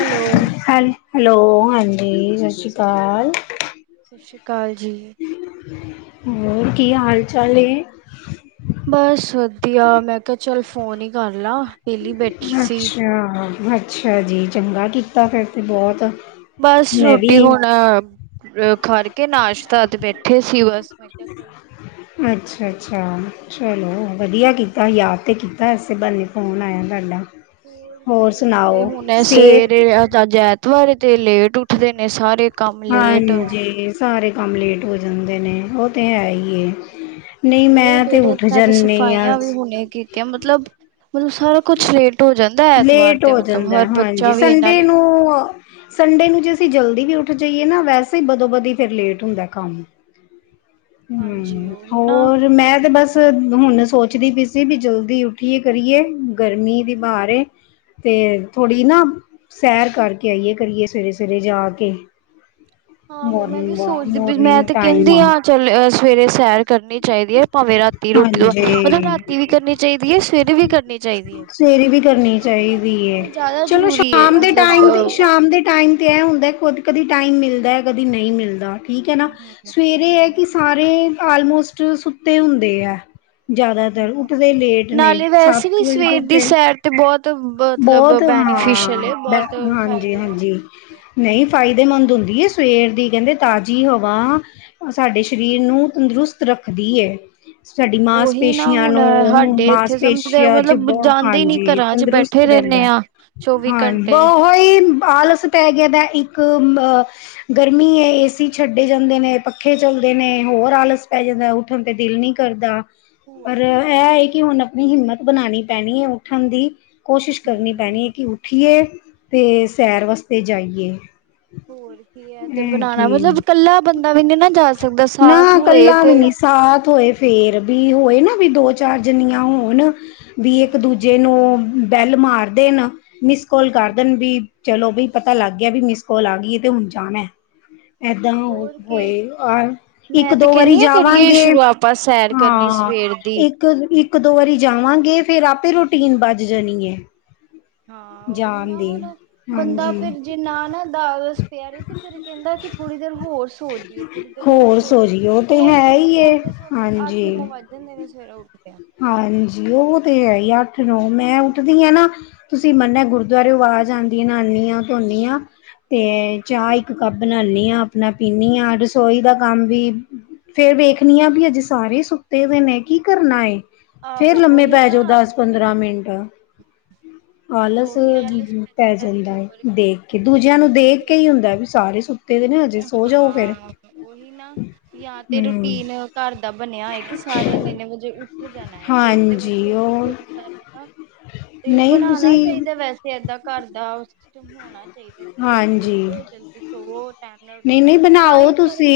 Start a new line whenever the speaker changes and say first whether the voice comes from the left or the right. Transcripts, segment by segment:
right: Hello.
left: ਹੈੱਲ, hello, ਹਾਂਜੀ ਸਤਿ ਸ਼੍ਰੀ ਅਕਾਲ।
right: ਸਤਿ ਸ਼੍ਰੀ ਅਕਾਲ ਜੀ,
left: ਹੋਰ ਕੀ ਹਾਲ ਚਾਲ ਐ?
right: ਬਸ ਵਧੀਆ ਮੈਂ, ਕਿਹਾ ਚੱਲ ਫੋਨ ਹੀ ਕਰਲਾ ਪਹਿਲੀ ਬੈਠੀ ਸੀ।
left: ਹਾਂ, ਹਾਂ, ਅੱਛਾ ਜੀ, ਚੰਗਾ ਕੀਤਾ ਫਿਰ ਤਾਂ ਬਹੁਤ
right: ਬਸ
left: ਮੈਂ ਵੀ
right: ਰੋਟੀ ਹੁਣ ਖਕੇ ਨਾਸ਼ਤਾਦ ਬੈਠੇ ਸੀ ਬਸ ਮੈਂ ਕਿਹਾ। ਚਲ
left: ਅੱਛਾ, ਅੱਛਾ, ਚਲੋ ਵਧੀਆ ਕੀਤਾ, ਯਾਦ ਤਾਂ ਕੀਤਾ ਇਸੇ ਬੱਲੇ ਫ਼ੋਨ ਆਇਆ ਤੁਹਾਡਾ ਹੋਰ ਸੁਣਾਓ
right: ਮੈ
left: ਸਿਹਤ
right: ਸਵੇਰੇ ਜ ਦੁਵਰੇ ਤੇ ਲੇਟ ਉੱਠਦੇ ਨੇ ਸਾਰੇ ਕੰਮ ਲੇਟ,
left: ਹਾਂਜੀ ਸਾਰੇ ਕੰਮ ਲੇਟ ਹੋ ਜਾਂਦੇ, ਨੇ ਉਹ ਤਾਂ ਹੈ ਹੀ ਹੈ।
right: ਬੜੇ ਹੀ ਲੇਟੇ ਮੈਂ ਤੇ ਸਫਾਈਆਂ ਵੀ ਹੁਣ ਮਤਲਬ-ਮਤਲਬ ਸਾਰਾ ਕੁਛ ਲੇਟ ਹੋ ਜਾਂਦਾ। ਐਤਵਾਰ
left: ਲੇਟ
right: ਤੇ
left: ਹੋ
right: ਮਤਲਬ ਹਰ
left: ਜਾਂਦਾ,
right: ਬੱਚਾ
left: ਹਾਂਜੀ
right: ਵੀ ਇੰਨਾ
left: ਸੰਡੇ
right: ਲੇਟ
left: ਨੂੰ ਸੰਡੇ ਨੂੰ ਜੇ ਅਸੀਂ ਜਲਦੀ ਵੀ ਉੱਠ ਜਾਈਏ, ਨਾ ਵੈਸੇ ਹੀ ਬਦੋਬਦੀ ਫਿਰ ਲੇਟ ਹੁੰਦਾ ਕੰਮ
right: ਹਾਂਜੀ
left: ਹੂੰ
right: ਉਹੀ ਨਾ
left: ਹੋਰ ਮੈਂ ਤੇ ਬਸ, ਹੁਣ ਸੋਚਦੀ ਪਈ ਸੀ, ਵੀ ਜਲਦੀ ਉੱਠੀਏ ਕਰੀਏ ਗਰਮੀ ਦੀ ਬਾਰ ਤੇ ਥੋੜ੍ਹੀ ਨਾ ਸੈਰ ਕਰਕੇ ਆਈਏ ਕਰੀਏ, ਸਵੇਰੇ ਸਵੇਰੇ ਜਾ ਕੇ।
right: ਆਹੋ ਮੈਂ ਵੀ
left: ਮੋਰਨਿੰਗ
right: ਸੋਚਦੀ ਵੀ ਮੈਂ
left: ਮੋਰਨਿੰਗ
right: ਤੇ
left: ਟਾਈਮ
right: ਕਹਿੰਦੀ
left: ਆ
right: ਹਾਂ ਚੱਲ ਅ ਸਵੇਰੇ ਸੈਰ ਕਰਨੀ ਚਾਹੀਦੀ ਹੈ, ਭਾਵੇਂ ਰਾਤੀ ਰੋਟੀ ਤੋਂਵਾ ਮਤਲਬ
left: ਹਾਂਜੀ
right: ਰਾਤੀ ਵੀ ਕਰਨੀ ਚਾਹੀਦੀ ਹੈ, ਸਵੇਰੇ ਵੀ ਕਰਨੀ ਚਾਹੀਦੀ ਹੈ।
left: ਸਵੇਰੀ ਵੀ ਕਰਨੀ ਚਾਹੀਦੀ ਹੈ,
right: ਸਵੇਰੇ ਜ਼ਿਆਦਾ
left: ਚਲੋ
right: ਜ਼ਰੂਰੀ ਹੈ
left: ਸ਼ਾਮ ਦੇ
right: ਮਤਲਬ
left: ਟਾਈਮ
right: ਅ
left: ਸ਼ਾਮ ਦੇ ਟਾਈਮ, ਇਹ ਹੁੰਦਾ ਕਦੇ ਟਾਈਮ ਮਿਲਦਾ ਕਦੀ ਨਹੀਂ ਮਿਲਦਾ ਠੀਕ ਹੈ, ਨਾ ਸਵੇਰੇ ਇਹ ਕਿ ਸਾਰੇ ਸ ਆਲਮੋਸਟ ਸੁੱਤੇ ਹੁੰਦੇ ਹੈ। ਜ਼ਿਆਦਾਤਰ ਉਠਦੇ ਲੇਟ ਨੇ ਸੱਤ ਵਜੇ ਤਕ
right: ਏਤੇ ਤੇ ਬਹੁਤ ਮਤਲਬ
left: ਬਹੁਤ
right: ਬੈਨੀਫਿਸ਼ਅਲ ਹੈ
left: ਹਾਂ
right: ਬਹੁਤ ਫਾਇਦੇ
left: ਹਾਂਜੀ-ਹਾਂਜੀ, ਨਹੀ ਫਾਇਦੇਮੰਦ ਹੁਦੀ ਹੈ, ਸਵੇਰ ਦੀ ਕਹਿਦੇ ਤਾਜ਼ੀ ਹਵਾ ਸਾਡੇ ਸਰੀਰ ਨੂੰ ਤੰਦਰੁਸਤ ਰਖਦੀ ਹੈ। ਸਾਡੀ
right: ਉਹੀ ਨਾ
left: ਮਾਸਪੇਸ਼ੀਆਂ
right: ਹੁਣ
left: ਨੂੰ
right: ਸਾਡੇ ਇੱਥੇ ਸਮਝਦੇ
left: ਮਾਸਪੇਸ਼ੀਆਂ 'ਚ
right: ਮਤਲਬ
left: ਬਹੁ
right: ਜਾਂਦੇ ਹੀ ਨੀ
left: ਹਾਂਜੀ
right: ਘਰਾਂ ਚ
left: ਤੰਦਰੁਸਤ
right: ਬੈਠੇ
left: ਰਹਿੰਦਾ
right: ਰਹਿੰਦੇ ਆ ਚੌਵੀ
left: ਹਾਂ ਬ
right: ਘੰਟੇ
left: ਹੀ ਆਲਸ ਪੈ ਗਿਆ ਦਾ ਇਕ ਅ ਗਰਮੀ ਹੈ, ਏਸੀ ਛਡੇ ਜਾਦੇ ਨੇ ਪੱਖੇ ਚਲਦੇ ਨੇ ਹੋਰ ਆਲਸ ਪੈ ਜਾਦਾ ਉਠਣ ਤੇ ਦਿਲ ਨੀ ਕਰਦਾ
right: ਹੋਰ
left: ਪਰ
right: ਕੀ
left: ਇਹ ਹੈ ਕਿ ਹੁਣ ਆਪਣੀ ਹਿਮਤ ਬਣਾਉਣੀ ਪੈਣੀ ਹੈ ਉਠਣ ਦੀ ਕੋਸ਼ਿਸ਼ ਕਰਨੀ ਪੈਣੀ
right: ਹਮ
left: ਹੈ ਕਿ ਉਠਏ ਤੇ ਸੈਰ ਵਾਸਤੇ ਜਾਈਏ
right: ਹੋਰ ਕੀ ਹੈ ਤੇ ਬਣਾਉਣਾ
left: ਕਿ
right: ਮਤਲਬ ਇਕਲਾ ਬੰਦਾ ਵੀ ਨਹੀ ਨਾ ਜਾ ਸਕਦਾ
left: ਨਾ
right: ਸਾਥ ਹੋਏ
left: ਕੱਲਾ ਵੀ
right: ਤੇ
left: ਨੀ ਸਾਥ ਹੋਏ ਫੇਰ ਵੀ ਹੋਏ ਨਾ ਵੀ ਦੋ ਚਾਰ ਜਨੀਆਂ ਹੋਣ ਵੀ ਇਕ ਦੂਜੇ ਜਿਹਨੂੰ ਬੈਲ ਮਾਰਦੇ ਨੇ ਮਿਸ ਕੋਲ ਕਰ ਦੇਣ ਵੀ ਚਲੋ ਬਈ ਪਤਾ ਲਗ ਗਿਆ ਵੀ ਮਿਸ ਕੋਲ ਆ ਗਈਏ ਤੇ ਹੁਣ ਜਾਣਾ ਏਦਾਂ
right: ਹੋਰ ਕੀ
left: ਹੋਏ ਇਕ
right: ਮੈਂ ਤੇ
left: ਦੋ ਵਾਰੀ
right: ਕਹਿੰਦੀ ਆ ਕਰੀਏ
left: ਜਾਵਗੇ
right: ਸ਼ੁਰੂ ਆਪਾਂ ਸੈਰ ਕਰਨੀ
left: ਹਾਂ
right: ਸਵੇਰ ਦੀ
left: ਇਕ ਇਕ ਦੋ ਵਾਰੀ ਜਾਵਾਗੇ ਫੇਰ ਆਪੇ ਰੂਟੀਨ ਬੱਜ ਜਾਣੀ ਹੈ।
right: ਹਾਂ ਉਹੀ ਨਾ ਹੋਣਾ ਬੰਦਾ
left: ਹਾਂਜੀ
right: ਫੇਰ ਜੇ ਨਾ ਨਾ ਦਾਲਸ ਪਿਆਰੇ ਤੇ ਫੇਰ ਕਹਿਦਾ ਕਿ ਥੋੜੀ ਦੇਰ ਹੋਰ ਸੋ ਜਾਈਏ ਥੋੜੀ ਦੇਰ ਹੋਰ ਸੋ ਜਾਈਏ
left: ਸੋਜੀ ਉਹ ਤੇ
right: ਹੋਰ
left: ਹੈ ਹੀ ਏ
right: ਸੋਦੇ ਸੌਦੇ ਅੱਠ
left: ਹਾਂਜੀ
right: ਨੋ ਵੱਜ ਜਾਦੇ ਨੇ ਸਵੇਰੇ ਉਠ ਕੇ
left: ਹਾਂਜੀ ਉਹ ਤੇ ਹੈ ਹੀ ਅੱਠ ਨੌ ਮੈਂ ਉਠਦੀ ਹਾਂ ਨਾ ਅਸੀ ਮੰਨਿਆ ਗੁਰਦੁਆਰੇ ਆਵਾਜ਼ ਆਉਦੀ ਨਾਨੀ ਆ ਧੋਨਿ ਆ ਤੇ ਚਾਹ ਇਕ ਕੱਪ ਬਣਾਣੀ ਹਾਂ ਆਪਣਾ ਪੀਨੀ ਹਾਂ ਰਸੋਈ ਦਾ ਕਮ ਵੀ। ਫੇਰ ਵੇਖਣੀ ਆ ਵੀ ਅਜੇ ਸਾਰੇ ਸੁੱਤੇ ਦੇ ਨੇ ਕੀ ਕਰਨਾ ਫੇਰ
right: ਆਹੋ
left: ਲੰਮੇ
right: ਉਹੀ
left: ਪੈ
right: ਨਾ
left: ਜਾਓ ਦਸ
right: ਆਲਸ
left: ਪੰਦਰਾਂ ਮਿੰਟ ਆਲਸ
right: ਉਹੀ ਆਲਸ ਪੈਦਾ
left: ਪੈ ਜਾਦਾ ਹੈ
right: ਹੋਰ
left: ਦੇਖ ਕੇ ਦੂਜਿਆਂ ਨੂੰ ਦੇਖ
right: ਤੇ
left: ਕੇ ਹੀ ਹੁਦਾ ਵੀ ਸਾਰੇ ਸੁਤੇ
right: ਹਾਂ ਉਹੀ ਨਾ ਜਾਂ ਤੇ
left: ਹਮ
right: ਰੂਟੀਨ ਘਰ ਦਾ ਬਣਿਆ ਹੋਇ ਕਿ ਸਾਰੇਆਂ ਨੇ ਇਹਨੇ ਵਜੇ ਉਠ ਜਾਣਾ ਫੇਰ ਤੇ
left: ਹਾਂਜੀ
right: ਵਧੀਆ ਕੀ
left: ਉਹ
right: ਕੋਈ ਸ ਨਾ ਤੇ
left: ਨਹੀਂ
right: ਬਣਾਣਾ
left: ਤੁਸੀਂ
right: ਚਾਹੀਦਾ ਵੈਸੇ ਏਦਾਂ ਘਰ ਦਾ ਉਸ ਹੋਣਾ ਚਾਹੀਦਾ ਕਿ ਜਲਦੀ ਉਠੋ ਜਲਦੀ ਸਵੋ
left: ਨਹੀ ਨਹੀ ਬਣਾਓ ਤੁਸੀ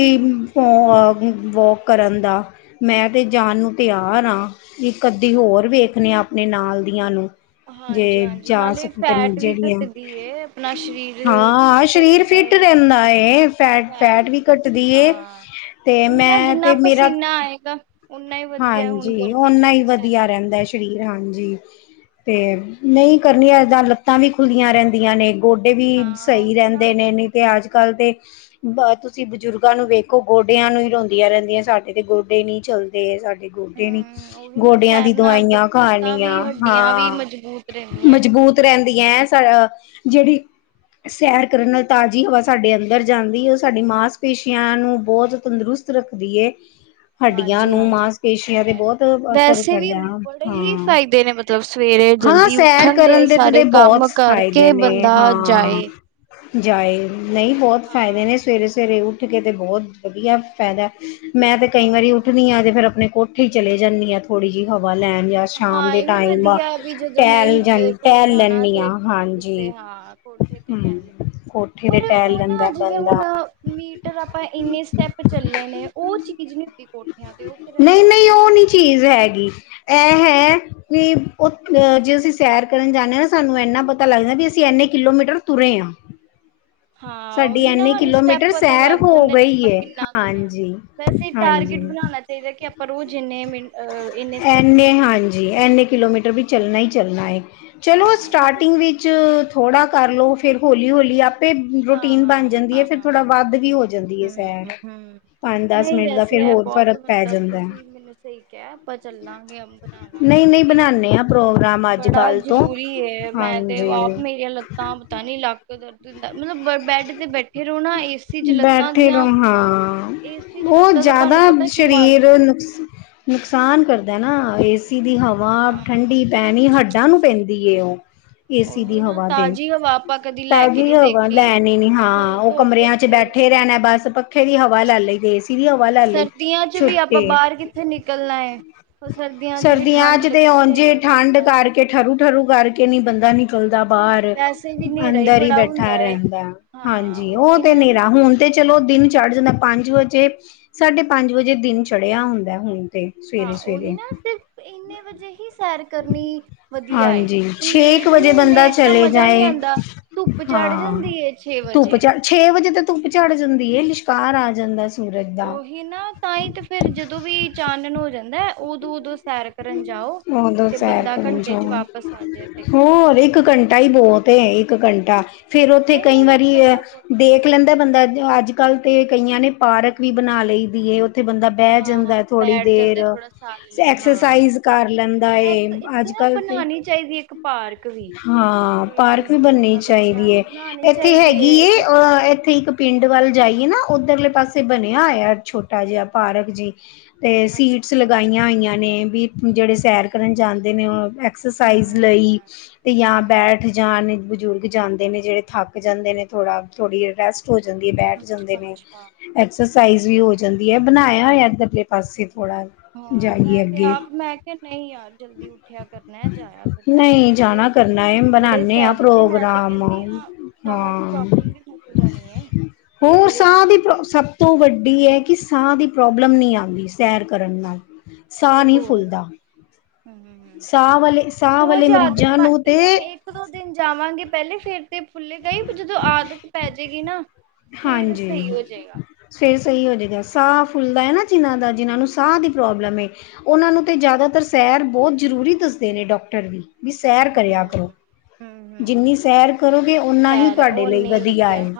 left: ਵੋਕ ਕਰਨ ਦਾ ਮੈਂ ਤੇ ਜਾਣ ਨੂੰ ਤਿਆਰ ਹਾਂ ਇਕ ਅਧੀ ਹੋਰ ਵੇਖਣੇ ਆ ਆਪਣੇ ਨਾਲ ਦੀਆ ਨੂੰ ਜੇ
right: ਹਾਂਜੀ ਹਾਂਜੀ
left: ਜਾ
right: ਨਾਲੇ
left: ਸਕਣ
right: ਫੈਟ ਵੀ
left: ਜਿਹੜੀਆਂ
right: ਘੱਟਦੀ ਹੈ ਆਪਣਾ ਸਰੀਰ ਚੁਸਤ
left: ਫੀਰ
right: ਰਹਿੰਦਾ
left: ਫਿਟ
right: ਏ
left: ਰਹਿਦਾ ਫੈ ਫੈਟ ਵੀ ਘੱਟਦੀ ਤੇ
right: ਹੁਣ ਨਾ
left: ਮੈਂ
right: ਜਿੰਨਾ
left: ਤੇ ਮੇਰਾ
right: ਪਸੀਨਾ ਆਏਗਾ ਓਨਾ ਹੀ ਵਧੀਆ ਹੁਣ
left: ਹਾਂਜੀ
right: ਗਰਮੀ ਚ
left: ਓਨਾ ਹੀ ਵਧੀਆ
right: ਸੈਰ
left: ਰਹਿਦਾ ਸਰੀਰ ਹਾਂਜੀ ਤੇ ਨਹੀ ਕਰਨੀਆਂ ਇਏਦਾਂ ਲੱਤਾਂ ਵੀ ਖੁੱਲੀਆਂ ਰਹਿਦੀਆਂ ਨੇ ਗੋਡੇ ਵੀ
right: ਹਾਂ
left: ਸਹੀ
right: ਉਹੀ ਨਾ
left: ਰਹਿਦੇ ਨੇ ਨਹੀ ਤੇ ਅਜ ਕਲ ਦੇ ਬ ਤੁਸੀ ਬਜ਼ੁਰਗਾਂ ਨੂੰ ਵੇਖੋ ਗੋਡਿਆਂ ਨੂੰ ਹੀ ਰੋਂਉਦੀਆਂ ਰਹਿਦੀਆਂ ਸਾਡੇ ਤੇ ਗੋਡੇ ਨਹੀ ਚੱਲਦੇ ਸਾਡੇ ਗੋਡੇ ਨੀ
right: ਹੂੰ ਉਹ ਵੀ ਨਾ
left: ਗੋਡਿਆਂ
right: ਸੈਰ
left: ਦੀ
right: ਨਾਲ
left: ਦਵਾਈਆਂ ਖਾਣੀਆਂ ਹਾਂ
right: ਫਿਟ ਰਹਿਣੀਆ
left: ਮਜ਼ਬੂਤ ਰਹਿਦੀ ਹੈ। ਜਿਹੜੀ ਸੈਰ ਕਰਨ ਨਾਲ ਤਾਜ਼ੀ ਹਵਾ ਸਾਡੇ ਅੰਦਰ ਜਾਦੀ ਉਹ ਸਾਡਡੀ ਮਾਸਪੇਸ਼ੀਆਂ ਨੂੰ ਬਹੁਤ ਤੰਦਰੁਸਤ ਰੱਖਦੀ ਹੈ।
right: ਹਾਂਜੀ ਜੀ ਹਾਂਜੀ ਤੁ
left: ਤੇ
right: ਕਹਿ ਰਹੇ
left: ਬਹੁਤ ਅਸਰ
right: ਵੈਸੇ ਵੀ
left: ਕਰਦਾ
right: ਬੜੇ ਹੀ
left: ਹਾਂ
right: ਫਾਇਦੇ ਨੇ ਮਤਲਬ ਸਵੇਰੇ
left: ਹਾਂ
right: ਜਲਦੀ
left: ਸੈਰ
right: ਉਠਣ ਦੇ
left: ਕਰਨ
right: ਸਾਰੇ
left: ਤੇ ਬਹੁਤ
right: ਕਮ ਕਰਕੇ
left: ਫਾਇਦੇ ਨੇ
right: ਬੰਦਾ
left: ਹਾਂ।
right: ਜਾਏ
left: ਜਾਏ ਨਹੀ
right: ਤੇ
left: ਬਹੁਤ ਫਾਇਦੇ ਨੇ
right: ਹਾਂ-ਹਾਂ-ਹਾਂ।
left: ਸਵੇਰੇ ਸਵੇਰੇ ਉਠ ਕੇ ਤਾਂ ਬਹੁਤ ਵਧੀਆ ਫਾਇਦਾ ਮੈਂ ਤੇ ਕਈ ਵਾਰੀ ਉਠਣੀ ਹਾਂ ਤੇ ਫੇਰ ਆਪਣੇ ਕੋਠੇ ਚਲੇ ਜਾਦੀ ਹਾਂ ਥੋੜ੍ਹੀ ਜਿਹੀ ਹਵਾ ਲੈਣ ਜਾ
right: ਹਾਂ
left: ਸ਼ਾਮ
right: ਹਾਂ
left: ਦੇ
right: ਇਹ ਵੀ
left: ਟਾਈਮ
right: ਵਧੀਆ ਵੀ ਜਦੋਂ
left: ਟਹਿਲ ਜਾਂ
right: ਨਹੀਂ ਕੋਈ
left: ਟਹਿਲ
right: ਜਾਣਾ
left: ਲੈਂਨੀ
right: ਤੇ
left: ਆ
right: ਉੱਤੇ
left: ਹਾਂਜੀ।
right: ਹਾਂ ਕੋਠੇ ਤੇ
left: ਹੂੰ
right: ਟਹਿਲ
left: ਕੋਠੇ ਤੇ
right: ਪਰ
left: ਟਹਿਲ
right: ਉਹ ਨਾ
left: ਲੈਂਦਾ
right: ਜਿਵੇਂ
left: ਬੰਦਾ
right: ਹੁਣ ਮੀਟਰ ਆਪਾਂ ਇੰਨੇ ਸਟੈਪ ਚੱਲੇ ਨੇ ਉਹ ਚੀਜ਼ ਨੀ ਹੁੰਦੀ ਕੋਟ
left: ਨਈ ਨਈ ਉਹ ਨੀ ਚੀਜ਼ ਹੈਗੀ। ਇਹ ਹੈ ਵੀ ਉਹ ਅ ਜੇ ਅਸੀਂ ਸੈਰ ਕਰਨ ਜਾਂਨੇ ਆ ਸਾਨੂੰ ਇੰਨਾ ਪਤਾ ਲੱਗਦਾ ਵੀ ਅਸੀਂ ਇੰਨੇ ਕਿਲੋਮੀਟਰ ਤੁਰੇ ਆ।
right: ਹਾਂ ਉਹੀ ਨਾ ਸਾਨੂੰ ਸਟੈਪ
left: ਕਿਲੋਮੀਟਰ
right: ਪਤਾ
left: ਸੈਰ
right: ਲੱਗ
left: ਹੋ
right: ਜਾਂਦੇ ਨੇ
left: ਗਈ
right: ਆਪਾਂ
left: ਹੈ
right: ਕਿੰਨਾ ਤੁਰੇ ਆ
left: ਹਾਂਜੀ
right: ਅਸੀਂ
left: ਹਾਂਜੀ
right: ਟਾਰਗੇਟ ਬਣਾਨਾ ਚਾਹੀਦਾ ਚਾਈਦਾ ਕਿ ਆਪਾਂ ਰੋਜ਼ ਜਿੰਨੇ ਮਿਨ ਅ ਇੰਨੇ ਸਟੈਪ ਤੁਰਨਾ ਹੀ ਹੈਂ
left: ਐਨੇ ਕਿਲੋਮੀਟਰ ਵਿੱ ਚੱਲਣਾ ਈ ਚੱਲਣਾ ਏ ਚਲੋ,
right: ਹਾਂ ਨਹੀਂ
left: ਸਟਾਰਟਿੰਗ ਵਿੱਚ ਥੋੜ੍ਹਾ ਕਰ ਲਓ, ਫਿਰ ਹੌਲੀ-ਹੌਲੀ ਆਪ ਤੇ ਰੋਟੀਨ ਬਣ
right: ਹਾਂ
left: ਜਾਂਦੀ ਏ ਫੇਰ ਥੋੜਾ
right: ਹਾਂ
left: ਵੱਧ ਵੀ ਹੋ ਜਾਂਦੀ ਏ ਸੈਰ। ਪੰਜ ਦਸ
right: ਨਈ
left: ਮਿੰਟ ਦਾ
right: ਵੈਸੇ
left: ਫਿਰ
right: ਹੈ,
left: ਹੋਰ
right: ਬਹੁਤ
left: ਫ਼ਰਕ ਪੈ
right: ਮਤਲਬ
left: ਜਾਂਦਾ
right: ਤੁਸੀਂ
left: ਹੈ।
right: ਮੈਨੂੰ ਸਈ ਕਿਹਾ ਆਪਾਂ ਚੱਲਾਂਗੇ ਬਣਾਵਾਂਗੇ
left: ਨਹੀਂ ਨਹੀਂ
right: ਕਿਉਂਕਿ,
left: ਬਣਾਉਦੇ ਹਾਂ ਪ੍ਰੋਗਰਾਮ ਅੱਜ
right: ਬੜਾ
left: ਕੱਲ੍ਹ ਤੋਂ
right: ਜਰੂਰੀ ਏ ਮੈਂ ਤੇ ਵ
left: ਹਾਂਜੀ
right: ਮੇਰੀਆਂ ਲੱਤਾਂ ਪਤਾ ਨੀ ਲੱਗ ਦਿੰਦਾ ਮਤਲਬ ਬ ਬੈਡ ਤੇ ਬੈਠੇ ਰਹੋ ਨਾ, ਏਸੀ 'ਚ ਲੱਤਾਂ
left: ਬੈਠੇ ਰਹੋ
right: ਦੀਆਂ,
left: ਹਾਂ
right: ਏਸ
left: ਉਹ ਜ਼ਿਆਦਾ ਸਰੀਰ ਨੁਕਸ-ਨੁਕਸਾਨ ਕਰਦਾ ਨਾ ਏਸ ਦੀ ਹਵਾ
right: ਹਾਂ
left: ਠੰਡੀ ਪੈਣੀ ਹੱਡਾਂ ਨੂੰ ਪੈਂਦੀ ਏ ਉਹ। ਏਸੀ ਦੀ
right: ਉਹੀ ਨਾ
left: ਹਵਾ ਤੇ
right: ਤਾਜ਼ੀ ਹਵਾ ਆਪਾਂ ਕਦੀ ਲੈ ਕ
left: ਤਾਜ਼ੀ ਹਵਾ ਲੈਣੀ ਨੀ ਹਾਂ ਉਹ ਕਮਰਿਆਂ 'ਚ
right: ਅਹ
left: ਬੈਠੇ ਰਹਿਣਾ, ਬਸ ਪੱਖੇ ਦੀ ਹਵਾ ਲੈ ਲਈ ਦੇ
right: ਸਰਦੀਆਂ 'ਚ ਵੀ ਆਪਾਂ ਬਾਹਰ ਕਿੱਥੇ ਨਿਕਲਣਾ ਏ। ਸਰਦੀਆਂ 'ਚ ਵੀ ਠੰਢ ਲੱਗੀ ਤੇ ਕਮਰ 'ਚ
left: ਠਰੂ-ਠਰੂ ਕਰਕੇ ਨੀ ਬੰਦਾ ਨਿਕਲਦਾ ਬਾਹਰ
right: ਵੈਸੇ ਵੀ ਹਨੇਰਾ ਹੀ
left: ਅੰਦਰ ਈ
right: ਬੜਾ
left: ਬੈਠ ਠਾ
right: ਹੁੰਦਾ ਹੈ।
left: ਰਹਿੰਦਾ
right: ਹਾਂ
left: ਹਾਂਜੀ, ਉਹ
right: ਉਹੀ
left: ਤੇ
right: ਨਾ
left: ਨੇਰਾ ਹੁਣ ਤੇ ਚਲੋ, ਦਿਨ ਚੜ ਜਾਂਦਾ ਪੰਜ ਵਜੇ। ਸਾਢੇ ਪੰਜ ਵਜੇ ਦਿਨ ਚੜਿਆ ਹੁੰਦੇਅ ਹੁਣ ਤੇ।
right: ਹਾਂ
left: ਸਵੇਰੇ
right: ਉਹੀ
left: ਸਵੇਰੇ
right: ਨਾ ਤੇ ਇੰਨੇ ਵਜੇ ਹੀ ਸੈਰ ਕਰਨੀ ਵਧੀਆ ਏ।
left: ਹਾਂਜੀ, ਛੇ ਕ
right: ਲੇਟ
left: ਵਜੇ
right: ਨੀ
left: ਬੰਦਾ
right: ਲੇਟ ਤਾਂ
left: ਚਲੇ
right: ਮਜ਼ਾ ਨਹੀਂ
left: ਜਾਏ।
right: ਆਉਂਦਾ ਧੁੱਪ ਚੜ
left: ਹਾਂ,
right: ਜਾਂਦੀ ਏ ਛੇ
left: ਧੁੱਪ
right: ਵਜੇ
left: ਚਾ ਛੇ ਵਜੇ ਤਾਂ ਧੁੱਪ ਚੜ ਜਾਂਦੀ ਏ, ਲਿਸ਼ਕਾਰ ਆ ਜਾਂਦਾ ਸੂਰਜ ਦਾ।
right: ਹੀ ਨਾ ਤਾਂ ਈ ਤੇ ਫੇਰ ਜਦੋਂ ਵੀ ਚਾਨਣ ਹੋ ਜਾਂਦਾ ਐ, ਉਦੋ-ਉਦੋਂ ਸੈਰ ਕਰਨ ਜਾਓ,
left: ਉਦੋਂ
right: ਤੇ
left: ਸੈਰ
right: ਬੰਦਾ
left: ਕਰਨ
right: ਘੰਟੇ 'ਚ
left: ਜਾਓ
right: ਵਾਪਸ ਆ ਜੇ ਅੰਧੇ ਘੰਟੇ।
left: ਤੇ ਇੱਕ ਘੰਟਾ ਫੇਰ ਉੱਥੇ
right: ਨਹੀਂ
left: ਕਈ
right: ਨਹੀਂ ਇੱਕ
left: ਵਾਰੀ ਦੇਖ
right: ਘੰਟਾ ਬਹੁਤ
left: ਦੇਖ ਲੈਂਦਾ, ਬੰਦਾ ਅੱਜ-ਕੱਲ੍ਹ ਤੇ ਕਈਆਂ ਨੇ ਪਾਰਕ ਵੀ ਬਣਾ ਲਈ ਦੀ ਏ ਉੱਥੇ ਬੰਦਾ ਬਹਿ
right: ਹਾਂ
left: ਜਾਂਦਾ ਐ ਥੋੜ੍ਹੀ
right: ਬੈਠ ਜਾਂਦਾ
left: ਦੇਰ
right: ਥੋੜਾ ਸਾਹ ਲੈ, ਹਾਂ
left: ਐਕਸਰਸਾਈਜ਼
right: ਤੇ
left: ਕਰ ਲੈਂਦਾ ਏ,
right: ਇੱਕ ਇੱਥੇ ਨਾ
left: ਅੱਜ-ਕੱਲ ਤੇ,
right: ਬਣਾਉਣੀ ਚਾਹੀਦੀ ਇੱਕ ਪਾਰਕ ਵੀ
left: ਹਾਂ। ਪਾਰਕ
right: ਲੇਡੀਜ਼
left: ਵੀ
right: ਲਈ
left: ਬਣਨੀ
right: ਜਾਂ ਬੱਚਿਆਂ
left: ਚਾਈਦੀ
right: ਲਈ
left: ਏ,
right: ਬਣਾਉਣੀ
left: ਇੱਥੇ
right: ਚਾਹੀਦੀ ਹੈ
left: ਹੈਗੀ ਏ
right: ਇੱਥੇ
left: ਅ ਇੱਥੇ ਇੱਕ ਪਿੰਡ ਵੱਲ ਜਾਈਏ ਨਾ ਉੱਧਰਲੇ ਪਾਸੇ ਬਣਿਆ ਹੋਇਆ, ਛੋਟਾ ਜਿਹਾ ਪਾਰਕ ਜੀ। ਤੇ
right: ਅੱਛਾ
left: ਸੀਟਸ
right: ਅੱਛਾ ਅੱਛਾ
left: ਲਗਾਈਆਂ ਹੋਈਆਂ, ਨੇ ਵੀ ਜਿਹੜੇ ਸੈਰ ਕਰਨ ਜਾਂਦੇ ਨੇ ਉਹ ਐਕਸਰਸਾਈਜ਼
right: ਹਮ
left: ਲਈ ਤੇ ਜਾਂ
right: ਹਮ
left: ਬੈਟ ਉੱਥੇ ਜਾਣ ਬਜ਼ੁਰਗ ਜਾਂਦੇ ਨੇ, ਜਿਹੜੇ ਥੱਕ ਜਾਂਦੇ ਨੇ ਥੋੜਾ ਥੋੜ੍ਹੀ ਰੈਸ ਹੋ ਜਾਂਦੀ ਏ ਬੈਠ ਜਾਂਦੇ
right: ਅੱਛਾ
left: ਨੇ।
right: ਅੱਛਾ
left: ਐਕਸਰਸਾਈਜ਼ ਵੀ ਹੋ ਜਾਂਦੀ ਏ ਬਣਾਇਆ ਹੋਇਆ, ਪਰਲੇ ਪਾਸੇ ਥੋੜਾ
right: ਹਾਂ ਮੈਂ
left: ਜਾਈਏ
right: ਤੇ
left: ਅੱਗੇ।
right: ਮੈਂ ਕਿਹਾ ਨਈ ਯਾਰ ਜਲਦੀ ਉੱਠਿਆ ਕਰਨਾ ਅ ਜਾਇਆ ਕਰਨਾ
left: ਨਹੀਂ
right: ਸੈਰ ਤੇ
left: ਜਾਣਾ ਕਰਨਾ ਹੈ
right: ਬੜੇ
left: ਬਣਾਨੇ ਆ
right: ਫਾਇ ਮੈਂ ਤੇ
left: ਪ੍ਰੋਗਰਾਮ
right: ਕਹਿੰਦੀ ਆ, ਸਾਹ ਦੀ
left: ਹਾਂ
right: ਪ੍ਰੋਬਲਮ ਵੀ ਮੁੱਕ ਜਾਣੀ ਏ।
left: ਹੋਰ ਸਾਹ ਦੀ ਪ੍ਰੋ ਸਭ ਤੋਂ ਵੱਡੀ ਐ, ਕਿ ਸਾਹ ਦੀ ਪ੍ਰੋਬਲਮ ਨੀ ਆਂਦੀ ਸੈਰ ਕਰਨ ਨਾਲ, ਸਾਹ
right: ਤੇ
left: ਨੀ
right: ਹੋਰ ਹੂੰ ਹੂੰ ਹੂੰ
left: ਸਾਹ ਵਾਲੇ ਸਾਹ ਵਾਲੇ
right: ਰੋਜ਼ ਆਦਤ
left: ਮਰੀਜ਼ਾਂ
right: ਪਾ
left: ਨੂੰ ਤੇ
right: ਹੁਣ ਇੱਕ ਦੋ ਦਿਨ ਜਾਵਾਂਗੇ, ਪਹਿਲੇ ਫੇਰ ਤੇ ਫੁੱਲੇ ਗਾ ਈ ਫਰ ਜਦੋਂ ਆਦਤ ਪੈ ਜੇਗੀ ਨਾ ਫੇਰ ਸਈ ਹੋਜੇਗਾ।
left: ਫੇਰ ਸਈ ਹੋਜੇਗਾ, ਸਾਹ ਫੁੱਲਦਾ ਐ ਨਾ ਜਿਨਾਂ ਦਾ ਜਿਨਾਂ ਨੂੰ ਸਾਹ ਦੀ ਪ੍ਰੋਬਲਮ ਏ ਉਹਨਾਂ ਨੂੰ ਤੇ ਜ਼ਿਆਦਾਤਰ ਸੈਰ ਬੋਤ ਜ਼ਰੂਰੀ ਦੱਸਦੇ ਨੇ ਡਾਕਟਰ ਵੀ। ਵੀ ਸੈਰ ਕਰਿਆ ਕਰੋ।
right: ਹੂੰ-ਹੂੰ-ਹੂੰ
left: ਜਿੰਨੀ ਸੈਰ ਕਰੋਗੇ, ਓਨਾ ਹੀ ਤੁਹਾਡੇ ਲਈ ਵਧੀਆ ਏ।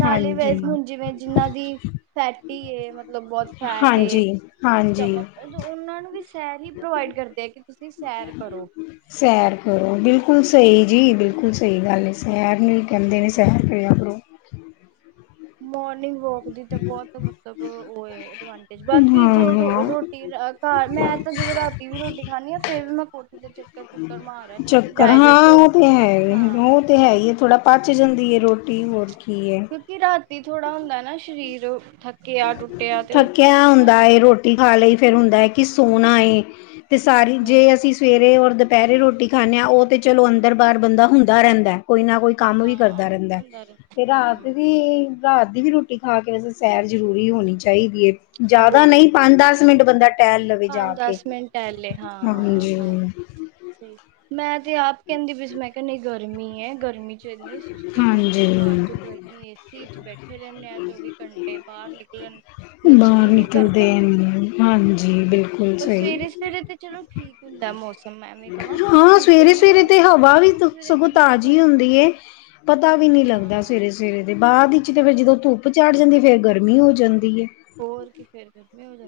right: ਨਾਲ ਹੀ ਵੈਸ ਹੁਣ ਜਿਵੇਂ ਜਿਨਾਂ ਦੀ ਫੈ
left: ਹਾਂਜੀ-ਹਾਂਜੀ,
right: ਤੇ ਉਹਨਾਂ ਨੂੰ ਵੀ ਸੈਰ ਹੀ ਪ੍ਰੋਵਾਈਡ ਕਰਦੇ ਆ, ਕਿ ਤੁਸੀਂ ਸੈਰ ਕਰੋ।
left: ਸੈਰ ਕਰੋ ਬਿਲਕੁਲ ਸਹੀ ਜੀ, ਬਿਲਕੁਲ
right: ਹਾਂ
left: ਸਹੀ ਗੱਲ ਏ। ਪੈਰ ਨਹੀਂ ਗੰਦੇ ਨੇ ਸੈਰ ਕਰਿਆ ਕਰੋ।
right: ਮੋਰਨਿੰਗ ਵਾਕ ਦੀ ਤਾਂ ਬਹੁਤ ਮਤਲਬ ਉਹ ਏ। ਐਡਵਾਂਟੇਜ ਬਾਕੀ ਜੇ ਰੋ
left: ਹਾਂ
right: ਰੋਟੀ ਘਰ ਮੈਂ ਤਾਂ ਜਦੋਂ ਦੀਦੀ ਰੋਟੀ ਖਾਣੀ ਆ ਫੇਰ ਵੀ ਮੈਂ ਕੋਠੀ ਤੇ ਚੱਕਰ ਚੁੱਕਰ ਮਾਰ ਆਣੀ ਹਾਂ ਕਿ
left: ਚੱਕਰ ਹਾਂ
right: ਡਾਇਜਸਟ ਹੋ ਰਹੀ।
left: ਉਹ ਤੇ ਹੈ ਉਹ ਤੇ ਹੈ ਹੀ ਥੋੜਾ ਪਚ ਜਾਂਦੀ ਐ ਰੋਟੀ ਹੋਰ ਕੀ ਏ।
right: ਕਿਉਂਕਿ ਰਾਤੀ ਥੋੜਾ ਹੁੰਦਾ ਨਾ ਸਰੀਰ ਥੱਕਿਆ ਟੁੱਟ
left: ਥੱਕਿਆ ਹੁੰਦਾ ਐ ਰੋਟੀ ਖਾ ਲਈ ਫੇਰ ਹੁੰਦਾ ਐ ਕਿ ਸੋਣਾ ਏ। ਤੇ ਸਾਰੀ ਜੇ
right: ਹੂੰ
left: ਅਸੀਂ ਸਵੇਰੇ ਔਰ ਦੁਪਹਿਰੇ ਰੋਟੀ ਖਾਣੇ ਆ ਓ ਉਹ ਤੇ ਚਲੋ ਅੰਦਰ ਬਾਹਰ ਬੰਦਾ ਹੁੰਦਾ ਰਹਿੰਦਾ ਕੋਈ ਨਾ ਕੋਈ ਕੰਮ ਵੀ
right: ਹਾਂ
left: ਕਰਦਾ ਰਹਿੰਦਾ
right: ਹੁੰਦਾ
left: ਤੇ
right: ਰਹਿੰਦਾ
left: ਰਾਤ
right: ਹੂੰ
left: ਵੀ ਰਾਤ ਦੀ ਵੀ ਰੋਟੀ ਖਾ ਕੇ ਵੈਸੇ ਸੈਰ ਜ਼ਰੂਰੀ ਹੋਣੀ ਚਾਹੀਦੀ ਏ। ਜ਼ਿਆਦਾ
right: ਹੋਰ
left: ਨਹੀਂ
right: ਕੀ
left: ਪੰਜ ਦਸ ਮਿੰਟ ਬੰਦਾ ਟਹਿਲ ਲਵੇ ਜਾ
right: ਪੰਜ
left: ਕੇ
right: ਦਸ ਮਿੰਟ ਟਹਿਲੇ ਹਾਂ
left: ਹਾਂਜੀ।
right: ਹਾਂ ਸਹੀ ਮੈਂ ਤੇ ਆਪ ਕਹਿੰਦੀ ਪਈ ਸੀ ਮੈਂ ਕਿਹਾ ਨਹੀਂ ਗਰਮੀ ਐ ਗਰਮੀ ਐਨੀ ਸੁਸਤੀ ਪੈਂਦੀ
left: ਹਾਂਜੀ
right: ਐ ਘਰ 'ਚ ਗਰ ਮੀ ਏਸੀ 'ਚ ਬੈਠੇ ਰਹਿੰਦੇ ਆਂ ਚੌਵੀ ਘੰਟੇ ਬਾਹਰ ਨਿਕਲਣ ਦਾ
left: ਬਾਹਰ
right: ਜੀਅ ਨਹੀਂ
left: ਨਿਕਲਦੇ
right: ਕਰਦਾ
left: ਨੀ ਹੈਗੇ ਹਾਂਜੀ ਬਿਲ
right: ਪਰ ਸਵੇਰੇ-ਸਵੇਰੇ ਤੇ ਚਲੋ ਠੀਕ ਹੁੰਦਾ ਮੌਸਮ ਐਵੇਂ ਕਵਾਂ
left: ਹਾਂ
right: ਧੁੱਪ ਨੀ
left: ਸਵੇਰੇ-ਸਵੇਰੇ
right: ਹੋਏ
left: ਤੇ ਹਵਾ ਵੀ
right: ਸਵੇਰੇ ਸਵੇਰੇ
left: ਸਗੋਂ
right: ਠੀਕ
left: ਤਾਜ਼ੀ
right: ਹੁਣ
left: ਹੁੰਦੀ ਏ। ਪਤਾ ਵੀ ਨਹੀਂ ਲੱਗਦਾ
right: ਹਾਂ
left: ਸਵੇਰੇ ਸਵੇਰੇ ਤੇ ਬਾਅਦ ਵਿੱਚ ਤੇ ਫਿਰ ਜਦੋਂ ਧੁੱਪ ਚੜ ਜਾਂਦੀ ਫੇਰ ਗਰਮੀ ਹੋ ਜਾਂਦੀ ਏ।
right: ਹੋਰ ਕੀ ਫੇਰ ਗਰਮੀ ਹੋ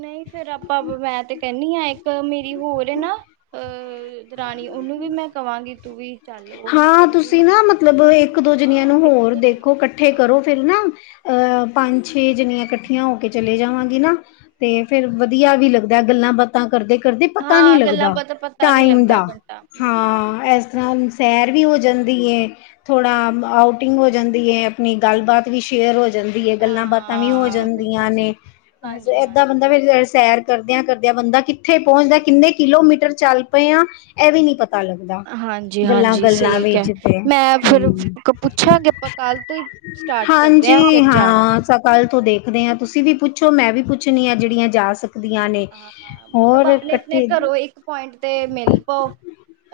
right: ਨਹੀਂ ਫੇਰ ਆਪਾਂ ਮੈਂ ਤੇ ਕਹਿੰਣੀ ਹਾਂ ਇੱਕ ਮੇਰੀ ਹੋਰ ਨਾ। ਅਹ ਦਰਾਣੀ ਉਹਨੂੰ ਵੀ ਮੈਂ ਕਵਾਂਗੀ ਤੂੰ ਵੀ ਚੱਲ ਉਹੀ
left: ਹਾਂ
right: ਕਹਿੰਦੀ
left: ਤੁਸੀਂ
right: ਹੁੰਦੀ
left: ਨਾ
right: ਸੀ।
left: ਮਤਲਬ ਇੱਕ ਦੋ ਜਨੀਆਂ
right: ਹਾਂ
left: ਨੂੰ
right: ਇੱਕ
left: ਹੋਰ
right: ਦੋ ਜਣੇ
left: ਦੇਖੋ, ਇਕੱਠੇ
right: ਹਾਂ
left: ਕਰੋ ਫਿਰ ਨਾ ਅਹ ਪੰਜ ਛੇ ਜਣੀਆਂ ਇਕੱਠੀਆਂ ਹੋ ਕੇ ਚਲੇ ਜਾਵਾਂਗੇ ਨਾ। ਤੇ ਫੇਰ ਵਧੀਆ ਵੀ ਲੱਗਦਾ ਗੱਲਾਂ ਬਾਤਾਂ ਕਰਦੇ -ਕਰਦੇ ਪਤਾ ਨੀ
right: ਹਾਂ ਗੱਲਾਂ
left: ਲੱਗਦਾ
right: ਬਾਤਾਂ ਪਤਾ ਨੀ
left: ਟਾਈਮ ਦਾ
right: ਲੱਗਦਾ ਘੰਟਾ ਹੂੰ
left: ਹਾਂ ਇਸ
right: ਇਸੇ
left: ਤਰ੍ਹਾਂ ਸੈਰ ਵੀ ਹੋ ਜਾਂਦੀ ਏ। ਥੋੜਾ ਆਊਟਿੰਗ ਹੋ ਜਾਂਦੀ ਹੈ ਆਪਣੀ ਗੱਲ ਬਾਤ ਵੀ ਸ਼ੇਅਰ ਹੋ ਜਾਂਦ ਏ ਗੱਲਾਂ ਬਾਤਾਂ ਵੀ ਹੋ
right: ਹਾਂ ਬਿਲਕੁਲ
left: ਜਾਂਦੀਆਂ
right: ਸਹੀ
left: ਨੇ
right: ਹਾਂਜੀ
left: ਏਦਾਂ
right: ਹਾਂਜੀ
left: ਬੰਦਾ ਫਿਰ
right: ਬਿਲਕੁਲ
left: ਸਵੇਰੇ ਸੈਰ ਕਰਦਿਆਂ-ਕਰਦਿਆਂ ਬੰਦਾ ਕਿੱਥੇ ਪਹੁੰਚਦਾ ਕਿੰਨੇ ਕਿਲੋਮੀਟਰ ਚੱਲ ਪਏ ਆ ਇਹ ਵੀ ਨੀ ਪਤਾ ਪਤਾ ਲੱਗਦਾ
right: ਹਾਂਜੀ ਹਾਂਜੀ
left: ਗੱਲਾਂ-ਗੱਲਾਂ
right: ਸਹੀ ਕਹਿ
left: ਵਿਚ ਤੇ
right: ਮੈਂ ਫਿਰ
left: ਹੂੰ।
right: ਪੁੱਛਾਂਗੇ ਆਪਾਂ ਕੱਲ ਤੋਂ ਹੀ ਸਟਾਰਟ ਕਰਦੇ ਹਾਂ
left: ਹਾਂਜੀ
right: ਫਿਰ ਜਾਣਾ
left: ਹਾਂ ਸ ਕੱਲ੍ਹ ਤੋਂ ਦੇਖਦੇ ਆ ਤੁਸੀਂ ਵੀ ਪੁੱਛੋ ਮੈਂ ਵੀ ਪੁੱਛਣੀ ਆ ਜਿਹੜੀਆਂ ਜਾ ਸਕ ਦੀਆਂ ਨੇ
right: ਹਾਂ ਮਤਲਬ
left: ਹੋਰ
right: ਆਪਣੇ ਆਪਣੇ
left: ਇਕੱਠੇ
right: ਘਰੋਂ ਇੱਕ ਪੁਆਇੰਟ ਤੇ ਮਿਲ ਪਓ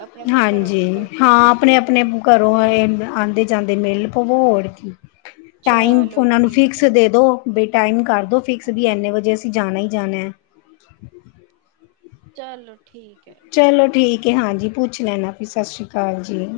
right: ਆਪਣੇ-ਆਪਣੇ ਘਰੋਂ
left: ਹਾਂਜੀ
right: ਨਿਕਲ ਕੇ
left: ਹਾਂ
right: ਤੇ ਫਿਰ
left: ਆਪਣੇ-ਆਪਣੇ ਘਰੋਂ ਆਂਦੇ ਜਾਂਦੇ ਮਿਲ ਪਵੋ ਹੋਰ ਕੀ ਟਾਈਮ
right: ਚਲੋ
left: ਉਹਨਾ ਨੂੰ
right: ਠੀਕ
left: ਫਿਕਸ
right: ਹੈ
left: ਦੇ ਦੋ ਬੇ ਟਾਈਮ ਕਰ ਦੋ ਫਿਕਸ ਵੀ ਇੰਨੇ
right: ਹਾਂਜੀ
left: ਵਜੇ ਅ ਸੀਂ ਜਾਣਾ ਹੀ ਜਾਣਾ।
right: ਚਲੋ ਠੀਕ ਐ।
left: ਚਲੋ ਠੀਕ ਐ ਹਾਂਜੀ, ਪੁੱਛ ਲੈਣਾ ਵੀ ਸਤਿ ਸ਼੍ਰੀ ਅਕਾਲ ਜੀ।